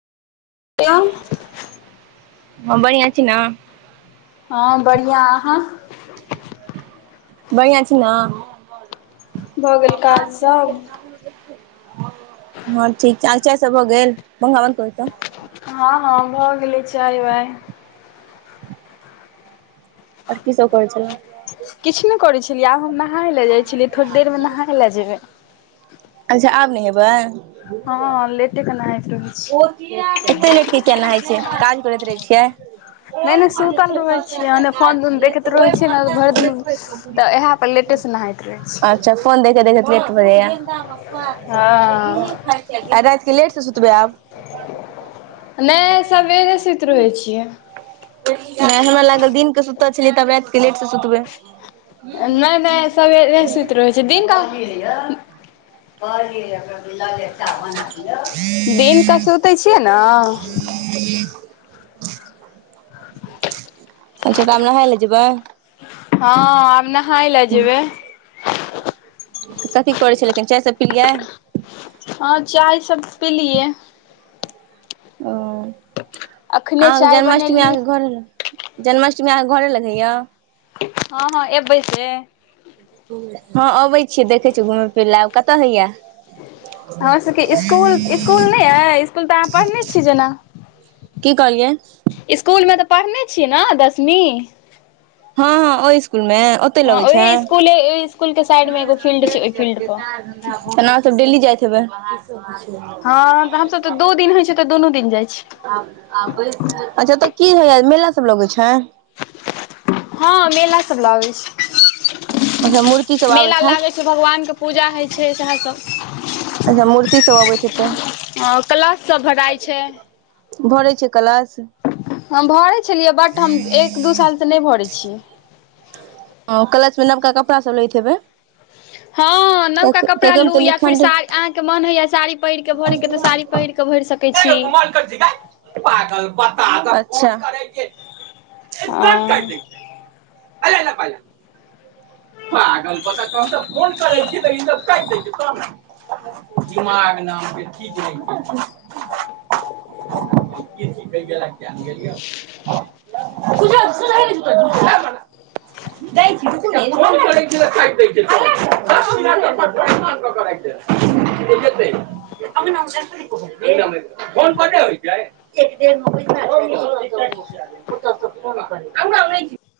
यौं। हँ बढ़ियां छी ने। हँ बढ़ियां अहाँ। बढ़ियां छी ने। भऽ गेल काज सभ। हँ ठीक छै, अहांके चाय सब भऽ गेल, पंखा बन्द कऽ दियो तऽ। हँ- हँ भऽ गेलै चाय- वाय। आर की सब करै छलौं। किछ नै करै छलियै, आब हम नहाय लए जाइ छलियै, थोड़े देर में नहाय लए जेबै। अच्छा आब नेहेबै। हँ लेटे के नहायत रहै छी। एते लेट के किया नहाय छियै, काज करैत रहै छियै। नै -नै सुतल रहैत छियै, फोन- उून देखैत रहै छियै ने तऽ भरि दिन तऽ इएह पर लेटे से नहाइत रहै छियै। अच्छा फोन देखैत- देखैत लेट भऽ जाइया। हँ आ राइत के लेटसँ सुतबै आब। नै सवेरे सुइत रहै छियै। नै हमरा लागल दिनके के सुतल छलियै, तऽ आब राइत के लेट से सुतबै। नै- नै सवेरे सुति रहै छियै दिन के दिनके सुतै छियै ने [inaudible] अच्छा तऽ आब नहाय लए जेबै। हँ आब नहाय लए जेबै। तऽ कथि करैत छलियै कनि चाय सभ पिलियै। हँ चाय सब पी लियै। ओ अखने अहाँके चाय जन्माष्टमी बनेलियै अहाँके घर जन्माष्टमी अहाँके घरे लग होइया। हँ- हँ एबै से। हँ अबै छीये देखै छीयै घुम फिरय लए, आब कतऽ होइया। हमर सबके स्कुल-स्कुल नै अय, स्कुल तऽ आहां पढ़ने छीये जेना। की कहलियै। इसकुलमें तऽ पढ़ने छियै ने दसमीं। हँ ओहि इसकुल में ओतै हँ लगै छै। ओहि स्कूले ओहि स्कूलके साइडमे एगो फील्ड छै ओहि फील्ड पर अहाँ सब डेली जाइत हेबै। हमस सब तऽ दू दिन होइ छै, तऽ दुनू दिन जाइ छीयै। अच्छा तऽ की होइया मेला सब लगै छै। हँ मेला सब लागै छै। अच्छा मूर्ति सब आबैत मेला हैत लागै छै, भगवानके पूजा होइ छै, सएह सब। अच्छा मूर्ति सब अबैत हेतै हं क्लश सब भराइ छै। भरै छियै क्लस। हम भरै छलियै, बट हम एक दू सालसँ नै भरै छियै। ह क्लस में नवका कपड़ा सब लैत हेबै। हँ नवका कियाकि कपड़ा ओहिमे लू तऽ या फिर निखण्ड साड़ी अहाँके मोन होइया साड़ी पहिरके भरेके तऽ साड़ी पहीर कऽ भइर सकैत छी। की करई छिहि गे पागल बताह अच्छा आ अल लका लो पागल धक तहन सँऽ फोन करै छिय तऽ ई सब कटि द ईत छय तहन दिमाग नामके चीज ने [inaudible] की सिखई गेलो किऐ ने गेलीय तु ज सुझई नई छ तोरा दूर सँ [inaudible] दई छी रुकू नै फोन करई छी त काइट दई छय फोन बड प्रसान कऽक राइख देत [inaudible] अंगना में जैब से नै हैते जो अंगना में दहीग फोन पर नई होइ छय एक ढ़ नकरी [inaudible] अंगना में नए छय